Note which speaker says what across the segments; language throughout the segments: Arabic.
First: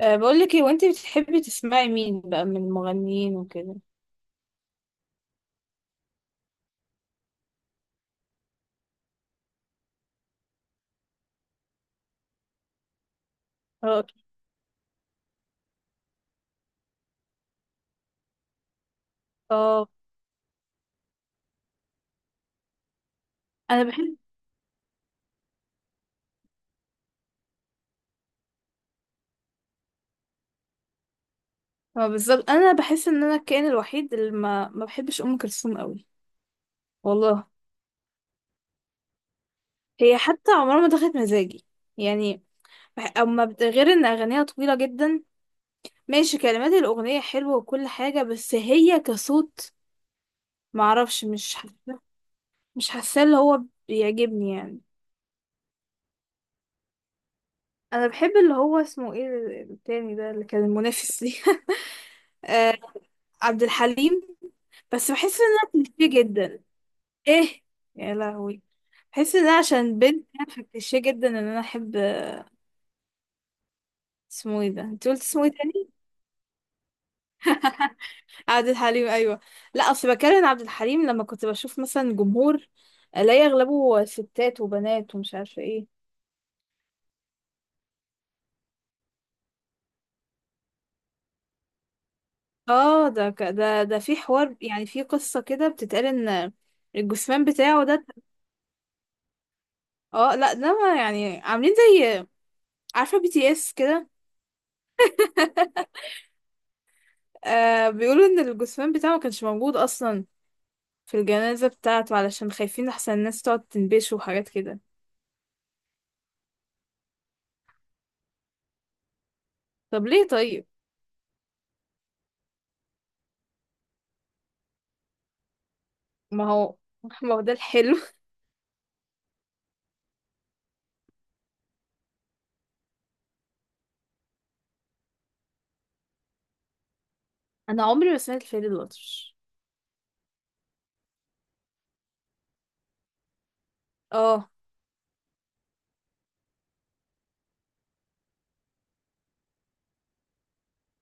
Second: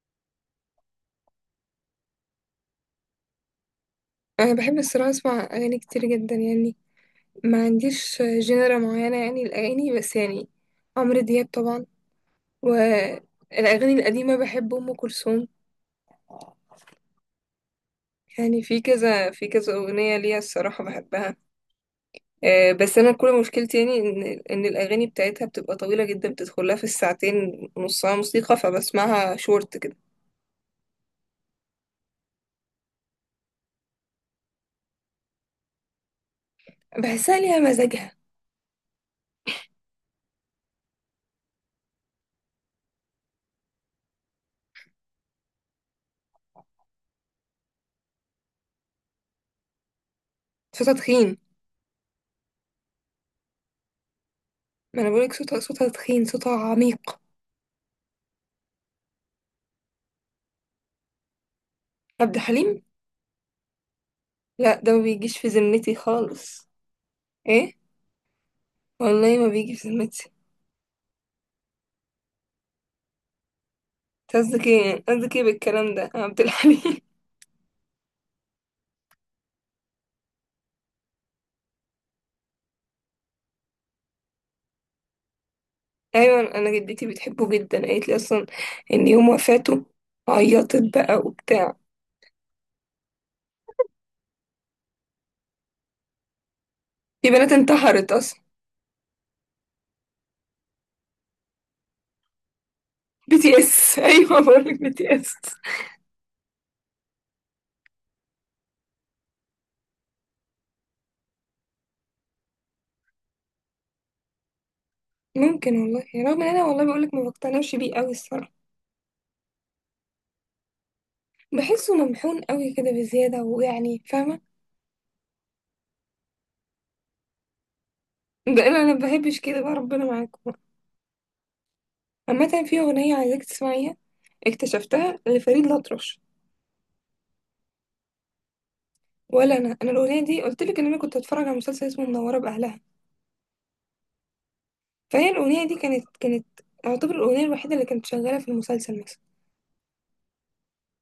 Speaker 1: بقول لك ايه وانت بتحبي تسمعي مين بقى من المغنيين وكده؟
Speaker 2: انا بحب الصراحه اسمع اغاني كتير جدا يعني، ما عنديش جنرا معينه، يعني الاغاني، بس يعني عمرو دياب طبعا. والاغاني
Speaker 1: اه.
Speaker 2: القديمه بحب ام كلثوم. يعني في كذا
Speaker 1: اه.
Speaker 2: اغنيه ليها الصراحه بحبها. آه، بس انا كل مشكلتي يعني ان الاغاني بتاعتها بتبقى طويله جدا، بتدخلها في الساعتين، نصها موسيقى فبسمعها شورت كده.
Speaker 1: ما بالظبط، انا بحس ان انا الكائن الوحيد اللي ما بحبش ام كلثوم قوي.
Speaker 2: بحسها
Speaker 1: والله.
Speaker 2: ليها مزاجها.
Speaker 1: هي حتى عمرها ما دخلت مزاجي. يعني. غير ان اغانيها طويله جدا. ماشي، كلمات الاغنيه حلوه وكل حاجه، بس هي كصوت، ما
Speaker 2: صوتها
Speaker 1: اعرفش،
Speaker 2: تخين.
Speaker 1: مش حاسه. مش حاسه اللي هو بيعجبني يعني.
Speaker 2: ما انا بقولك صوتها صوتها تخين، صوتها عميق.
Speaker 1: انا بحب، اللي هو اسمه ايه، التاني ده اللي كان المنافس ليه.
Speaker 2: عبد
Speaker 1: آه،
Speaker 2: الحليم،
Speaker 1: عبد الحليم.
Speaker 2: لا ده ما
Speaker 1: بس
Speaker 2: بيجيش
Speaker 1: بحس
Speaker 2: في
Speaker 1: انها
Speaker 2: ذمتي
Speaker 1: كليشيه جدا.
Speaker 2: خالص.
Speaker 1: ايه.
Speaker 2: ايه.
Speaker 1: يا لهوي. بحس
Speaker 2: والله ما
Speaker 1: ان أنا
Speaker 2: بيجي في
Speaker 1: عشان بنت
Speaker 2: ذمتي.
Speaker 1: انا، فكليشيه جدا ان انا احب.
Speaker 2: أنت
Speaker 1: اسمه
Speaker 2: قصدك
Speaker 1: ايه ده؟
Speaker 2: ايه؟
Speaker 1: انت قلت
Speaker 2: قصدك ايه
Speaker 1: اسمه ايه تاني؟
Speaker 2: بالكلام ده يا عبد الحليم؟
Speaker 1: عبد الحليم، ايوه. لا اصل بكلم عبد الحليم، لما كنت بشوف مثلا جمهور الاقي اغلبه ستات وبنات ومش عارفه ايه.
Speaker 2: ايوه انا جدتي بتحبه جدا، قالت لي اصلا ان يوم وفاته عيطت بقى وبتاع.
Speaker 1: اه، ده ده في حوار، يعني في قصه كده بتتقال ان
Speaker 2: في
Speaker 1: الجثمان
Speaker 2: بنات
Speaker 1: بتاعه ده.
Speaker 2: انتحرت اصلا.
Speaker 1: اه لا، ده ما يعني، عاملين زي، عارفه بي
Speaker 2: بي
Speaker 1: تي
Speaker 2: تي
Speaker 1: اس
Speaker 2: اس
Speaker 1: كده.
Speaker 2: ايوه بقول لك BTS.
Speaker 1: آه، بيقولوا ان الجثمان بتاعه ما كانش موجود اصلا في الجنازة بتاعته، علشان خايفين أحسن الناس تقعد تنبشه وحاجات كده.
Speaker 2: ممكن والله، رغم ان انا والله بقول لك ما بقتنعش بيه قوي الصراحه.
Speaker 1: طب ليه طيب؟
Speaker 2: بحسه ممحون قوي كده بزياده، ويعني فاهمه.
Speaker 1: ما هو، ما هو ده الحلو.
Speaker 2: ده انا ما بحبش كده بقى، ربنا معاكم. عامه في اغنيه عايزاك تسمعيها، اكتشفتها لفريد الأطرش.
Speaker 1: أنا عمري ما سمعت الفيل الأطرش.
Speaker 2: ولا انا الاغنيه دي قلت لك ان انا كنت اتفرج على مسلسل اسمه منوره باهلها،
Speaker 1: اه.
Speaker 2: فهي الاغنيه دي كانت اعتبر الاغنيه الوحيده اللي كانت شغاله في المسلسل مثلا.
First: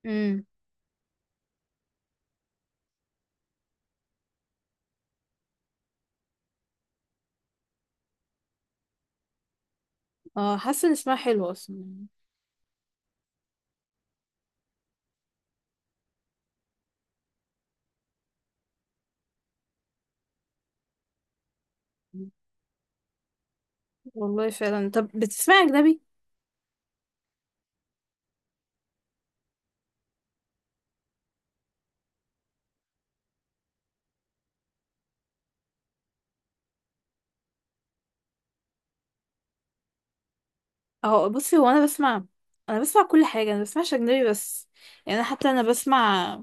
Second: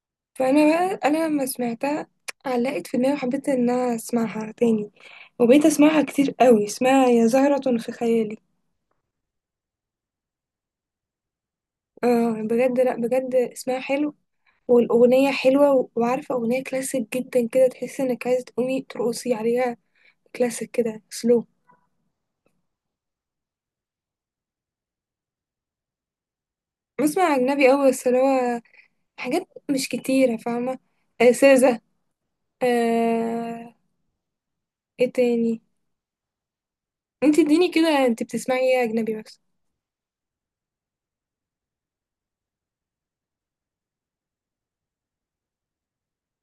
Speaker 1: امم.
Speaker 2: فانا بقى، انا لما سمعتها علقت في دماغي، وحبيت ان انا اسمعها تاني، وبقيت اسمعها كتير قوي، اسمها يا زهرة في خيالي.
Speaker 1: اه. حاسة إن اسمها حلو أصلا.
Speaker 2: اه بجد، لا بجد اسمها حلو. والاغنيه حلوه و- وعارفه اغنيه كلاسيك جدا كده، تحس انك عايزه تقومي ترقصي عليها، كلاسيك كده سلو.
Speaker 1: والله فعلا. طب بتسمع أجنبي؟
Speaker 2: بسمع اجنبي قوي، بس اللي هو حاجات مش كتيره، فاهمه. سيزا. آه... ايه تاني. انت اديني كده، انت بتسمعي ايه اجنبي مثلا؟
Speaker 1: اهو بصي، هو أنا بسمع، أنا بسمع كل حاجة، أنا بسمعش أجنبي بس، يعني أنا حتى أنا بسمع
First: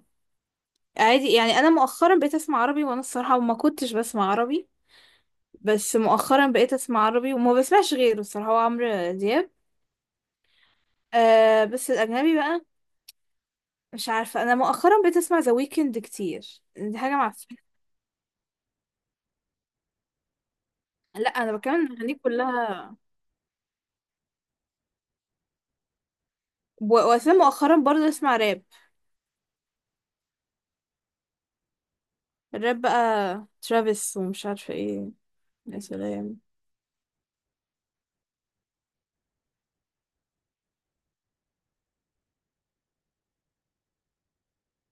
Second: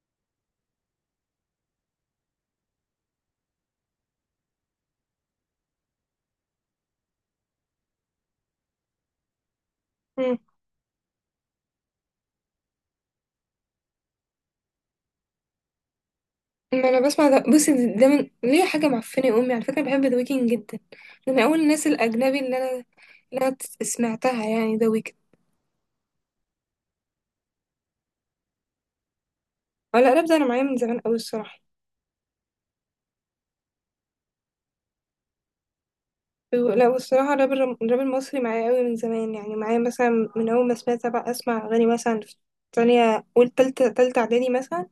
Speaker 1: عادي. يعني أنا مؤخرا بقيت أسمع عربي، وأنا الصراحة ما كنتش بسمع عربي، بس مؤخرا بقيت أسمع عربي وما بسمعش غيره، الصراحة هو عمرو دياب.
Speaker 2: مم.
Speaker 1: آه، بس الأجنبي بقى، مش عارفة، أنا مؤخرا بقيت أسمع ذا ويكند كتير،
Speaker 2: ما
Speaker 1: دي
Speaker 2: انا
Speaker 1: حاجة
Speaker 2: بسمع ده،
Speaker 1: معفنة.
Speaker 2: بصي ده من ليه حاجه معفنه يا امي، على فكره بحب ذا ويكند جدا.
Speaker 1: لا،
Speaker 2: ده من
Speaker 1: أنا
Speaker 2: اول
Speaker 1: بتكلم
Speaker 2: الناس
Speaker 1: عن الأغاني
Speaker 2: الاجنبي اللي انا
Speaker 1: كلها.
Speaker 2: اللي انا ت- سمعتها يعني، ذا ويكند.
Speaker 1: و- وأساسا مؤخرا برضه أسمع راب.
Speaker 2: ولا راب، ده انا معايا من زمان قوي الصراحه.
Speaker 1: الراب بقى ترافيس ومش عارفة ايه. يا سلام.
Speaker 2: لا والصراحه الراب، الراب المصري معايا قوي من زمان، يعني معايا مثلا من اول ما سمعت، بقى اسمع اغاني مثلا في تانية، أول تالتة إعدادي مثلا.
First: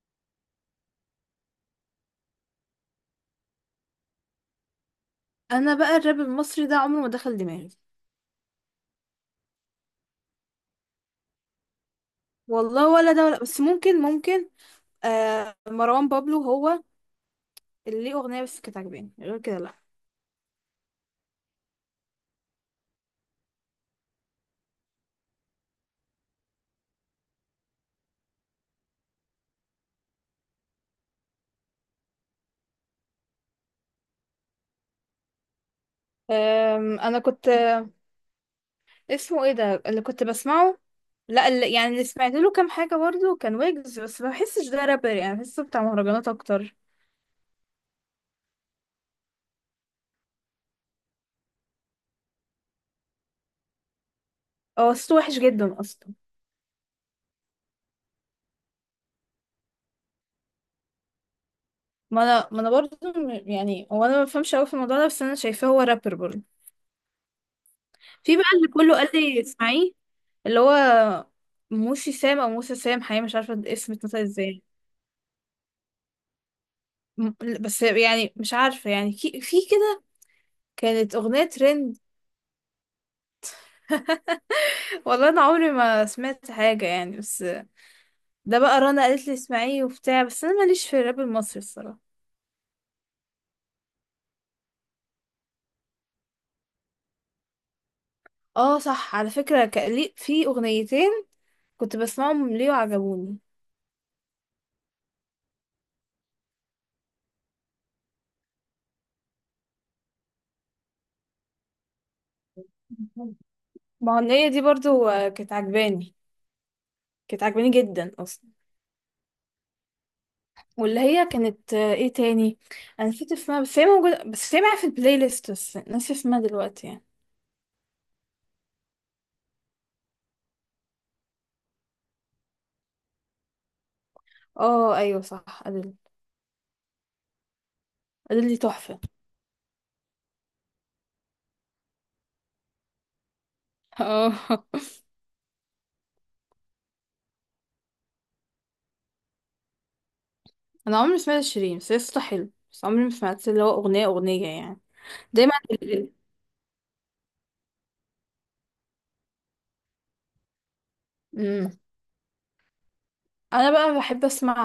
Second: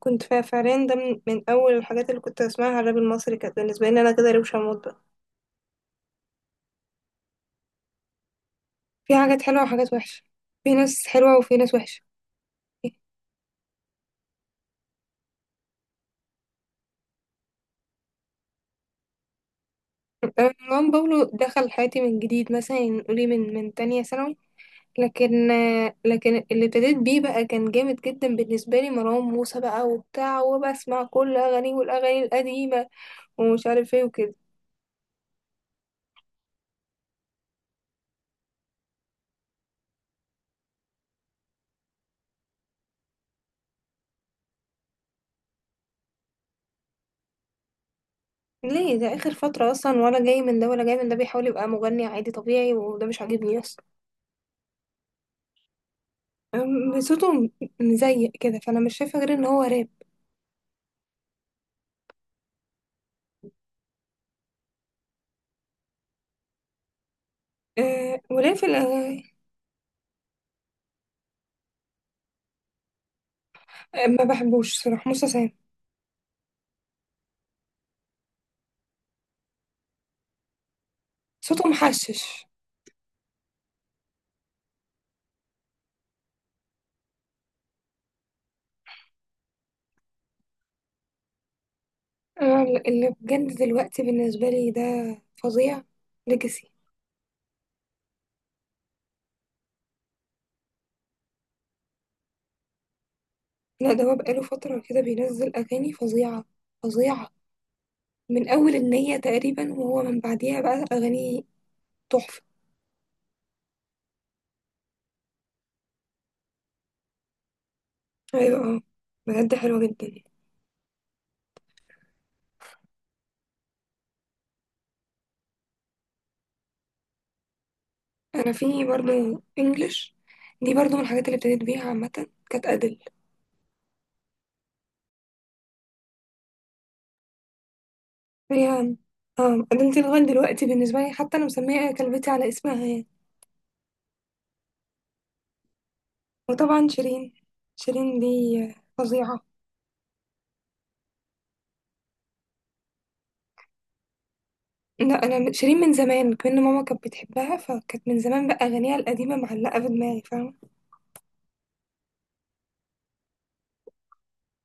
Speaker 2: كنت فعليا ده من أول الحاجات اللي كنت أسمعها، الراب المصري كانت بالنسبة لي أنا كده روشة موت بقى.
Speaker 1: أنا بقى الراب المصري ده عمره ما دخل دماغي.
Speaker 2: في حاجات حلوة وحاجات وحشة، في ناس حلوة وفي ناس وحشة.
Speaker 1: والله ولا ده ولا، بس ممكن ممكن. آه، مروان بابلو هو اللي ليه أغنية بس كانت عجباني، غير كده لأ.
Speaker 2: مروان بابلو دخل حياتي من جديد، مثلا نقولي من تانية ثانوي. لكن لكن اللي ابتديت بيه بقى كان جامد جدا بالنسبة لي، مروان موسى بقى وبتاع، وبسمع كل أغانيه والأغاني القديمة ومش عارف ايه وكده.
Speaker 1: أنا كنت، اسمه ايه ده اللي كنت بسمعه؟ لا، اللي سمعت له كام حاجة برضه كان ويجز، بس ما بحسش ده رابر، يعني بحسه بتاع مهرجانات أكتر.
Speaker 2: ليه ده آخر فترة أصلا، ولا جاي من ده ولا جاي من ده بيحاول يبقى مغني عادي طبيعي، وده مش عاجبني أصلا.
Speaker 1: هو صوته وحش جدا اصلا.
Speaker 2: صوته مزيق كده، فأنا مش شايفة غير إن هو راب.
Speaker 1: ما انا برضه يعني هو انا ما بفهمش قوي في الموضوع ده، بس انا شايفاه هو رابر برضه.
Speaker 2: أه
Speaker 1: في بقى
Speaker 2: وليه في
Speaker 1: اللي كله قال
Speaker 2: الأغاني.
Speaker 1: لي اسمعيه، اللي هو موسي سام او موسى سام، حقيقي مش عارفه الاسم
Speaker 2: أه،
Speaker 1: اتنطق
Speaker 2: ما
Speaker 1: ازاي.
Speaker 2: بحبوش صراحة موسى سام.
Speaker 1: م- بس يعني مش عارفه، يعني في كده كانت اغنيه
Speaker 2: صوته
Speaker 1: ترند.
Speaker 2: محشش.
Speaker 1: والله انا عمري ما سمعت حاجه، يعني، بس ده بقى رنا قالت لي اسمعيه وبتاع، بس انا ماليش في الراب المصري الصراحه.
Speaker 2: أنا اللي بجد دلوقتي بالنسبة لي ده فظيع، ليجاسي.
Speaker 1: اه صح، على فكره كان في اغنيتين كنت بسمعهم ليه وعجبوني.
Speaker 2: لا ده هو بقاله فترة كده بينزل أغاني فظيعة، فظيعة، من أول النية تقريبا، وهو من بعديها بقى أغاني تحفة.
Speaker 1: ما هو النية دي برضو، كانت عجباني، كانت عجباني جدا اصلا.
Speaker 2: أيوة اه، بجد حلوة جدا.
Speaker 1: واللي هي كانت، ايه تاني، انا نسيت اسمها، بس هي موجودة، بس هي معايا في البلاي ليست، بس ناسي اسمها دلوقتي يعني.
Speaker 2: أنا في برضه إنجلش، دي برضه من الحاجات اللي ابتديت بيها عامة، كانت أدل.
Speaker 1: اه ايوه صح، ادل. ادل دي
Speaker 2: هي،
Speaker 1: تحفة.
Speaker 2: اه أدل دي لغاية دلوقتي بالنسبة لي، حتى أنا مسمية كلبتي على اسمها يعني.
Speaker 1: اه.
Speaker 2: وطبعا شيرين، شيرين دي فظيعة.
Speaker 1: انا عمري ما سمعت شيرين، بس هي صوتها حلو، بس عمري ما سمعت اللي هو اغنية يعني.
Speaker 2: لا انا
Speaker 1: دايما
Speaker 2: شيرين من زمان كأن ماما كانت بتحبها، فكانت من زمان بقى اغانيها القديمه معلقه في دماغي، فاهمه.
Speaker 1: مم. انا بقى بحب اسمع،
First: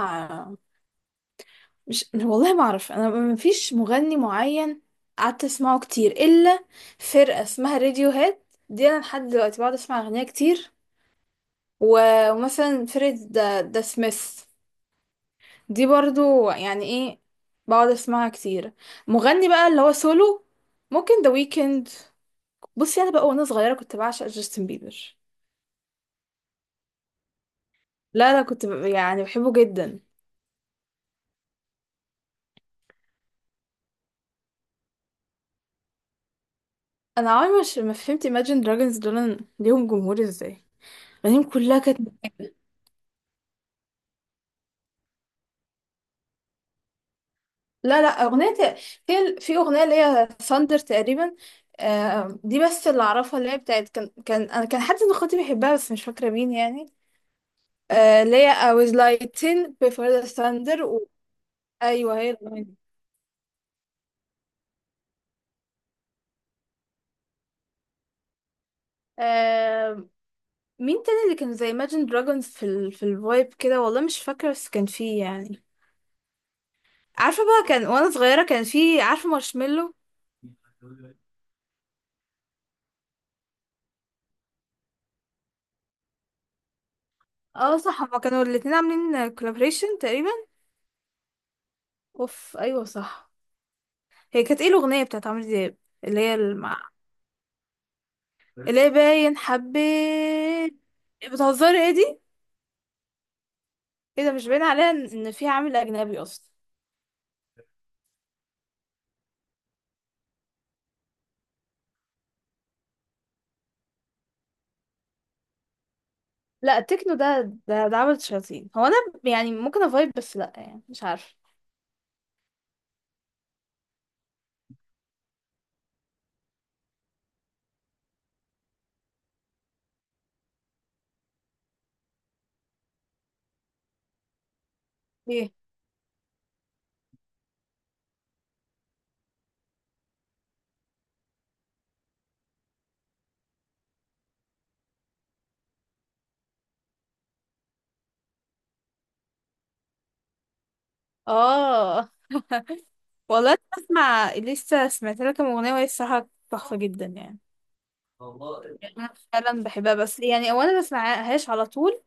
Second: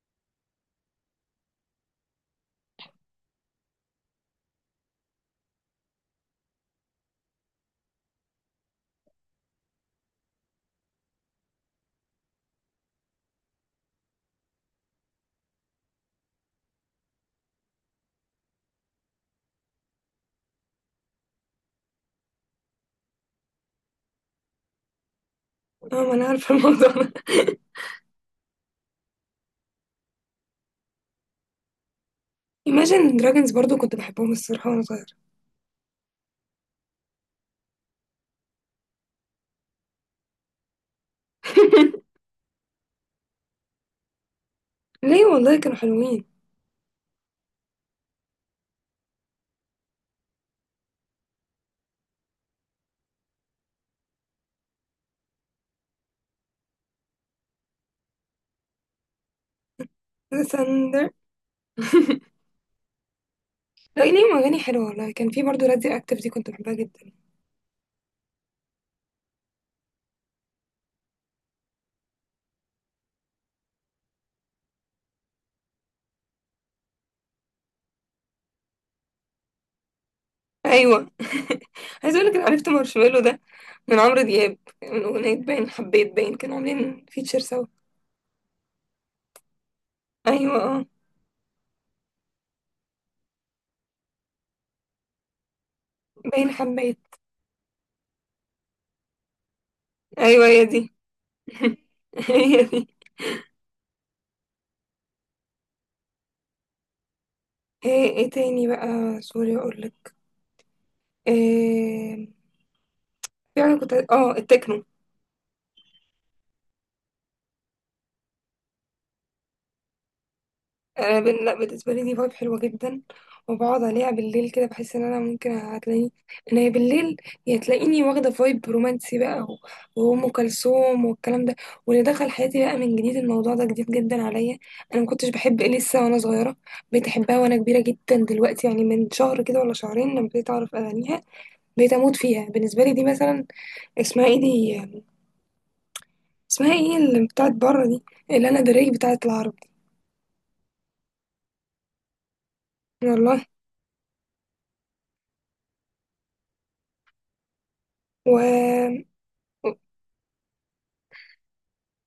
Speaker 1: مش، والله ما اعرف، انا ما فيش مغني معين قعدت اسمعه كتير الا فرقه اسمها راديو هيد. دي انا لحد دلوقتي بقعد اسمع اغنيه كتير. و- ومثلا فرقه ذا سميث، دي برضو يعني ايه، بقعد اسمعها كتير. مغني بقى اللي هو سولو، ممكن ذا ويكند. بصي، انا بقى وانا صغيره كنت بعشق جاستن بيبر.
Speaker 2: اه ما انا عارفه الموضوع ده.
Speaker 1: لا، لا، كنت يعني بحبه جدا.
Speaker 2: Imagine Dragons برضو كنت بحبهم الصراحه وانا صغيره.
Speaker 1: انا عمري مش ما فهمت Imagine Dragons دول ليهم جمهور ازاي، اغانيهم كلها كانت.
Speaker 2: ليه والله كانوا حلوين.
Speaker 1: لا، لا، أغنية، في أغنية اللي هي ثاندر تقريبا. آه، دي بس اللي أعرفها، اللي هي بتاعت كان أنا كان حد من اخواتي بيحبها بس مش فاكرة مين يعني. آه، اللي هي I was lighting before the
Speaker 2: The
Speaker 1: thunder
Speaker 2: Thunder.
Speaker 1: أيوه، هي الأغنية دي.
Speaker 2: لا ليهم اغاني حلوه، والله كان في برضو راديو اكتف دي كنت بحبها جدا.
Speaker 1: آه. مين تاني اللي كان زي Imagine Dragons في الفايب كده، والله مش فاكرة، بس كان فيه يعني. عارفة بقى، كان وأنا صغيرة كان فيه عارفة مارشميلو.
Speaker 2: ايوه. عايز اقول لك انا عرفت مارشميلو ده من عمرو دياب، من اغنيه باين حبيت، باين كانوا عاملين فيتشر سوا.
Speaker 1: اه صح، هما كانوا الاتنين عاملين كولابريشن تقريبا.
Speaker 2: ايوه اه.
Speaker 1: اوف ايوه صح. هي كانت ايه الاغنيه بتاعت عمرو دياب، اللي هي
Speaker 2: باين حبيت.
Speaker 1: اللي هي باين
Speaker 2: ايوه هي
Speaker 1: حبيت؟
Speaker 2: دي.
Speaker 1: بتهزري ايه دي؟
Speaker 2: هي دي.
Speaker 1: ايه ده؟ مش باين عليها إن فيها عامل اجنبي اصلا.
Speaker 2: ايه تاني بقى. سوري اقول لك، إيه، يعني كنت التكنو.
Speaker 1: لا، التكنو ده ده عمل شياطين. هو انا، يعني ممكن افايب، بس لا يعني مش عارفه
Speaker 2: لا بالنسبه لي دي فايب حلوه جدا، وبقعد عليها بالليل كده، بحس ان انا ممكن هتلاقيني ان هي بالليل، يا تلاقيني واخده فايب رومانسي بقى، وام كلثوم والكلام ده. واللي دخل حياتي بقى من جديد، الموضوع ده جديد جدا عليا. انا ما كنتش
Speaker 1: ايه.
Speaker 2: بحب اليسا وانا صغيره، بقيت احبها وانا كبيره جدا دلوقتي، يعني من شهر كده ولا شهرين لما بقيت اعرف اغانيها، بقيت اموت فيها. بالنسبه لي دي مثلا، اسمها ايه دي؟ اسمها ايه اللي بتاعت بره دي؟ الانا دريك بتاعت العرب.
Speaker 1: اه
Speaker 2: والله.
Speaker 1: والله، أنا بسمع، لسه سمعت لها كام اغنيه وهي الصراحه تحفه جدا يعني.
Speaker 2: و
Speaker 1: يعني انا فعلا بحبها، بس يعني او انا ما بسمعهاش على طول.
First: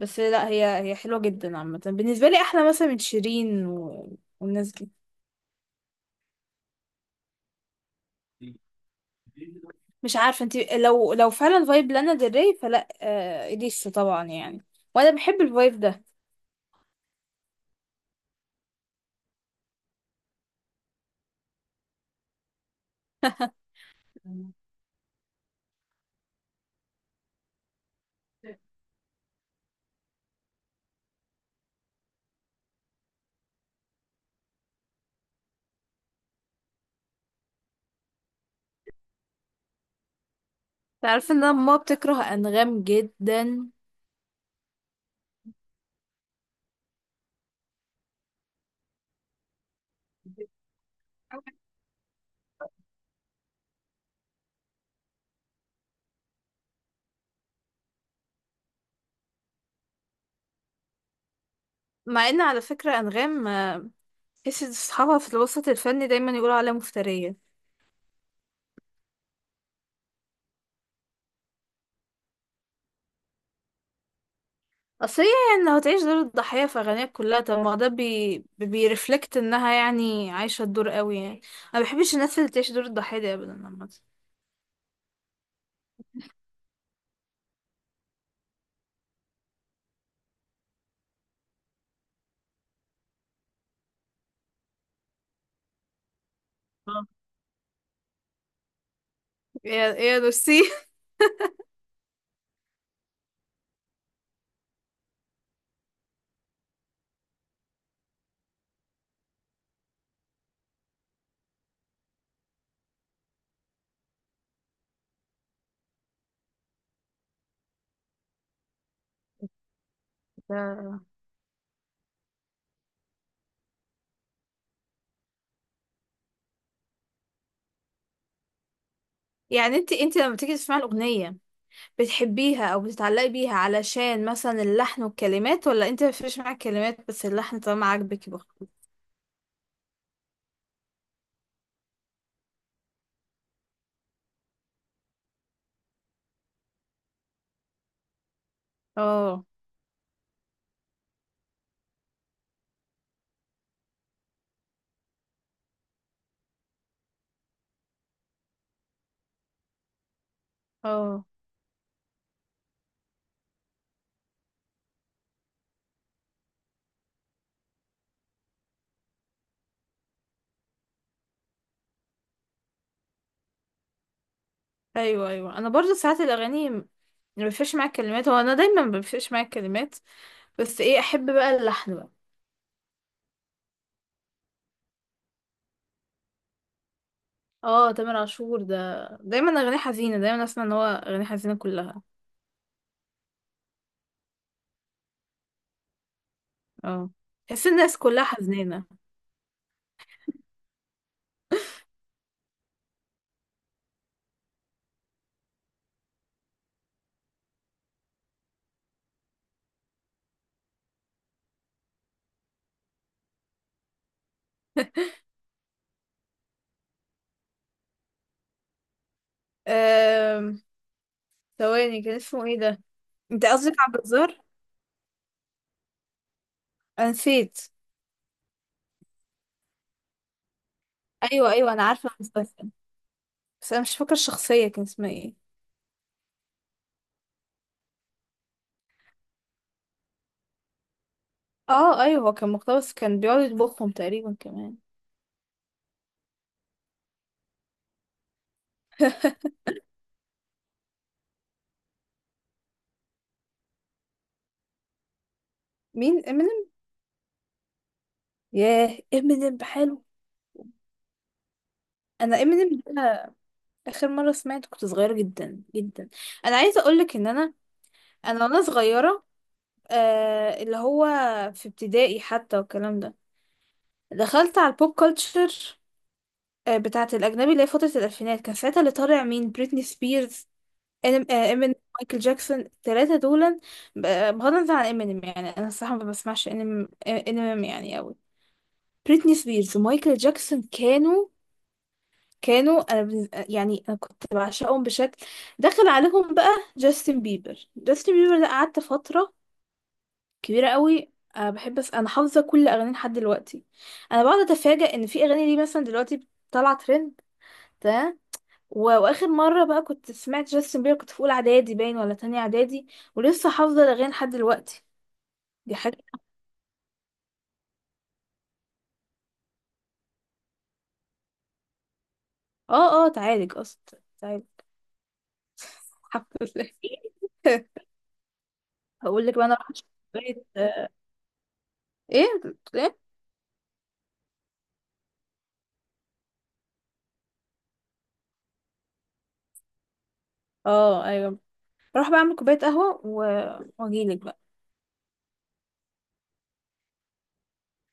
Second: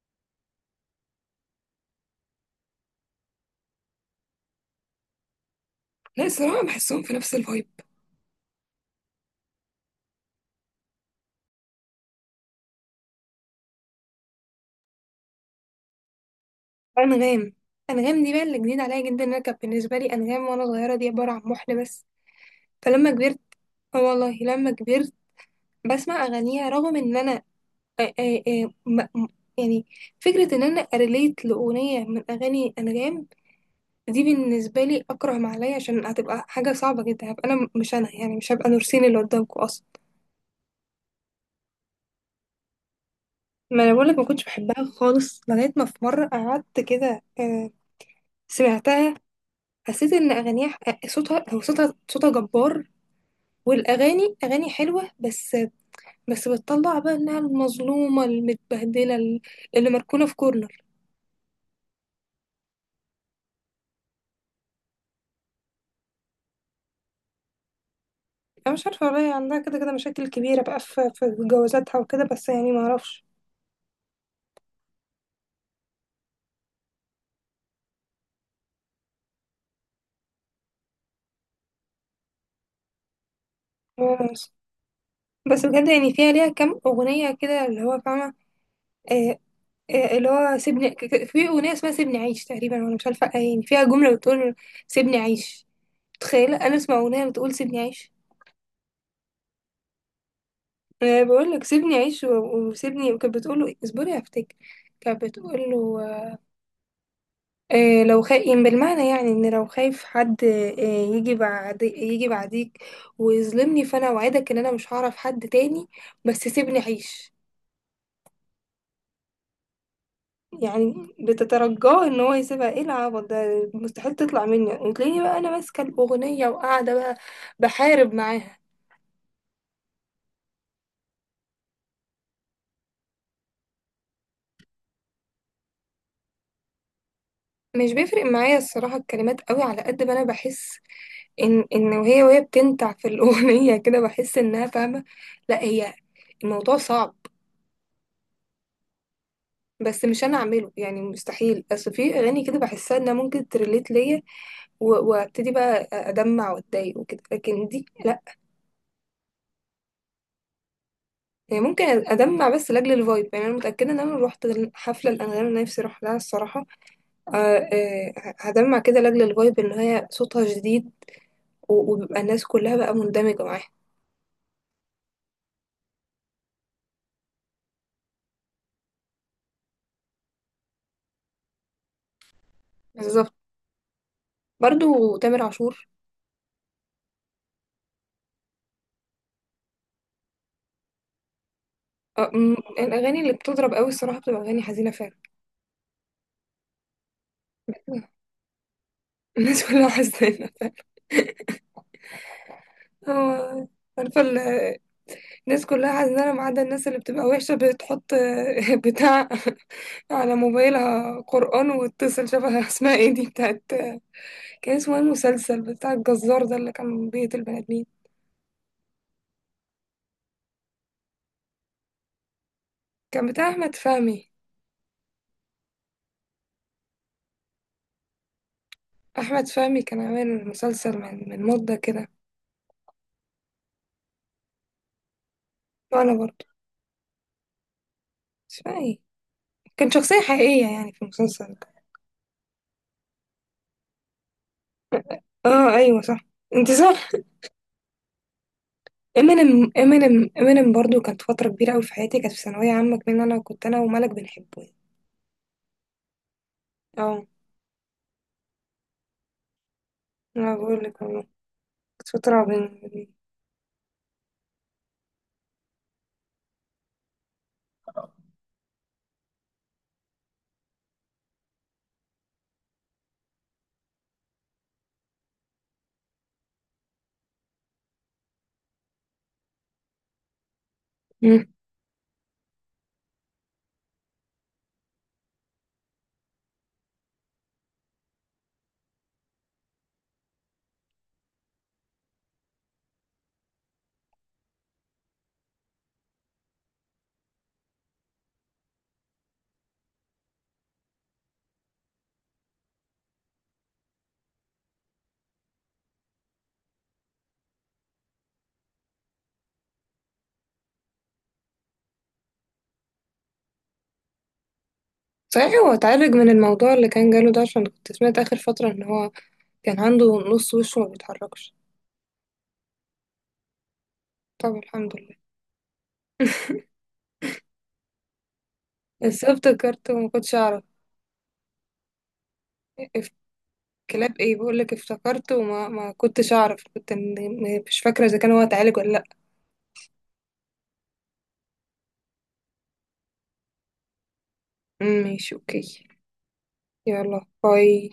Speaker 1: بس لا، هي هي حلوه جدا عامه، بالنسبه لي احلى مثلا من شيرين والناس دي.
Speaker 2: لا الصراحه بحسهم في نفس الفايب.
Speaker 1: مش عارفه انت، لو فعلا فايب لانا ديل ري، فلا اليسا طبعا يعني. وانا بحب الفايب ده.
Speaker 2: انغام، انغام دي بقى اللي جديد عليا جدا. انا كانت بالنسبه لي انغام وانا صغيره دي عباره عن محن بس، فلما كبرت، اه والله لما كبرت بسمع اغانيها. رغم ان انا آه، آه، آه، م- م- يعني فكره ان انا اريليت لاغنيه من اغاني انغام، دي بالنسبه لي اكره ما عليا، عشان هتبقى حاجه صعبه جدا، هبقى انا مش انا، يعني مش هبقى نورسين اللي قدامكم اصلا.
Speaker 1: تعرف ان انا ماما بتكره انغام جدا؟
Speaker 2: ما انا بقولك ما كنتش بحبها خالص، لغايه ما في مره قعدت كده، سمعتها، حسيت ان اغانيها صوتها هو صوتها صوتها جبار، والاغاني اغاني حلوه، بس بتطلع بقى انها المظلومه المتبهدله اللي مركونه في كورنر.
Speaker 1: مع ان على فكره انغام، تحس اصحابها في الوسط الفني دايما يقولوا عليها مفتريه.
Speaker 2: انا مش عارفه والله، عندها كده كده مشاكل كبيره بقى في جوازاتها وكده، بس يعني ما اعرفش.
Speaker 1: اصل هي، يعني لو هتعيش دور الضحيه في اغانيها كلها، طب ما ده بيرفلكت انها يعني عايشه الدور قوي يعني. انا ما بحبش الناس اللي تعيش دور الضحيه دي ابدا عامه.
Speaker 2: بس بجد يعني فيها ليها كام اغنيه كده اللي هو، فاهمه. آه، اللي هو سيبني في أغنية اسمها سيبني عيش تقريبا، وأنا مش عارفة، يعني فيها جملة بتقول سيبني عيش. تخيل أنا أسمع
Speaker 1: آه.
Speaker 2: أغنية بتقول سيبني عيش!
Speaker 1: يا، يا نسي
Speaker 2: أنا بقول لك سيبني عيش، وسيبني. وكانت بتقول له اصبري هفتك، كانت بتقول له لو خايف، يعني بالمعنى يعني إن لو خايف حد يجي بعديك ويظلمني، فأنا أوعدك إن أنا مش هعرف حد تاني، بس سيبني عيش.
Speaker 1: ده-
Speaker 2: يعني بتترجاه ان هو يسيبها، ايه العبط ده، مستحيل تطلع مني وتلاقيني بقى انا ماسكه الاغنيه وقاعده بقى بحارب معاها.
Speaker 1: يعني انت لما تيجي تسمعي الاغنيه، بتحبيها او بتتعلقي بيها علشان مثلا اللحن والكلمات، ولا انت مفيش معاك كلمات، بس اللحن طالما
Speaker 2: مش بيفرق
Speaker 1: عاجبك يبقى
Speaker 2: معايا
Speaker 1: خلاص؟
Speaker 2: الصراحه الكلمات قوي، على قد ما انا بحس ان وهي بتنتع في الاغنيه كده، بحس انها فاهمه. لا هي الموضوع صعب،
Speaker 1: اه.
Speaker 2: بس مش انا اعمله يعني، مستحيل. اصل في اغاني كده بحسها انها ممكن تريليت ليا وابتدي بقى ادمع واتضايق وكده، لكن دي لا.
Speaker 1: اه
Speaker 2: يعني ممكن أدمع بس لأجل الفايب، يعني أنا متأكدة إن أنا لو روحت حفلة الأنغام اللي نفسي أروح لها الصراحة، آه، آه، هدمع كده لأجل الفايب، إن هي صوتها جديد وبيبقى الناس كلها بقى مندمجة معاها.
Speaker 1: ايوه، ايوه، انا برضو ساعات الاغاني مفيش معايا كلمات، هو انا دايما مفيش معايا كلمات، بس ايه احب بقى اللحن بقى.
Speaker 2: بالظبط. برضو تامر عاشور،
Speaker 1: اه، تامر عاشور ده دايما اغاني حزينه، دايما اسمع ان هو اغاني حزينه كلها.
Speaker 2: آه، م- الأغاني اللي بتضرب قوي الصراحة بتبقى أغاني حزينة فعلا.
Speaker 1: اه، تحس الناس كلها حزينه.
Speaker 2: الناس كلها حزينة فعلا. هو عارفة الناس كلها حزينة ما عدا الناس اللي بتبقى وحشة بتحط بتاع على موبايلها قرآن وتتصل، شبه اسمها ايه دي بتاعت؟ كان اسمه ايه المسلسل بتاع الجزار ده اللي كان بيت البني ادمين؟
Speaker 1: أم، ثواني، كان اسمه ايه ده؟
Speaker 2: كان
Speaker 1: انت
Speaker 2: بتاع
Speaker 1: قصدك
Speaker 2: احمد
Speaker 1: عبد
Speaker 2: فهمي.
Speaker 1: الزهر؟ انا نسيت.
Speaker 2: احمد فهمي كان عامل مسلسل من
Speaker 1: ايوه، ايوه،
Speaker 2: مده
Speaker 1: انا
Speaker 2: كده.
Speaker 1: عارفه المسلسل، بس انا مش فاكره الشخصيه كان اسمها ايه.
Speaker 2: وانا برضه مش فاكرة ايه، كان شخصيه حقيقيه يعني في المسلسل ده.
Speaker 1: اه ايوه، هو كان مقتبس، كان بيقعد يطبخهم تقريبا كمان.
Speaker 2: اه ايوه صح، انت صح. امينيم امينيم امينيم برضه كانت فتره كبيره قوي في حياتي، كانت في ثانويه عامه كمان، انا كنت انا وملك بنحبه يعني.
Speaker 1: مين، امينيم؟
Speaker 2: اه
Speaker 1: ياه، امينيم بحاله.
Speaker 2: انا بقول لك والله، كانت
Speaker 1: انا
Speaker 2: فتره بين.
Speaker 1: امينيم ده اخر مره سمعت كنت صغيره جدا جدا. انا عايزه اقولك ان انا، انا وانا صغيره، اللي هو في ابتدائي حتى والكلام ده، دخلت على البوب كلتشر، بتاعه الاجنبي، اللي هي فتره الالفينات، كان ساعتها اللي طالع مين بريتني سبيرز،
Speaker 2: مم.
Speaker 1: امينيم، مايكل جاكسون، التلاتة دول. بغض النظر عن امينيم، يعني انا الصراحة ما بسمعش امينيم امينيم يعني قوي. بريتني سبيرز ومايكل جاكسون كانوا، انا يعني انا كنت بعشقهم بشكل، دخل عليهم بقى. جاستن بيبر ده، قعدت فترة كبيرة قوي بحب، بس انا حافظة كل اغانيه لحد دلوقتي. انا بقعد اتفاجأ ان في اغاني ليه مثلا دلوقتي طالعة ترند. و- واخر مره بقى كنت سمعت جاستن بيبر، كنت في اولى اعدادي باين ولا تانية اعدادي، ولسه حافظه الاغاني لحد دلوقتي.
Speaker 2: صحيح هو
Speaker 1: دي حاجه.
Speaker 2: اتعالج من الموضوع اللي كان جاله ده؟ عشان كنت سمعت آخر فترة إن هو كان عنده نص وشه ما بيتحركش.
Speaker 1: اه، اه، تعالج اصلا، تعالج.
Speaker 2: طب الحمد لله.
Speaker 1: الحمد لله.
Speaker 2: بس
Speaker 1: هقول لك بقى، انا راح
Speaker 2: افتكرت وما كنتش
Speaker 1: كوبايه.
Speaker 2: اعرف،
Speaker 1: ايه؟ بتقول ايه؟
Speaker 2: اف- كلاب ايه؟ بقول لك افتكرت وما ما كنتش اعرف، كنت مش فاكره اذا كان هو اتعالج ولا لا.
Speaker 1: اه ايوه، راح بعمل كوبايه قهوه و- واجيلك بقى.
Speaker 2: ماشي اوكي. يلا باي.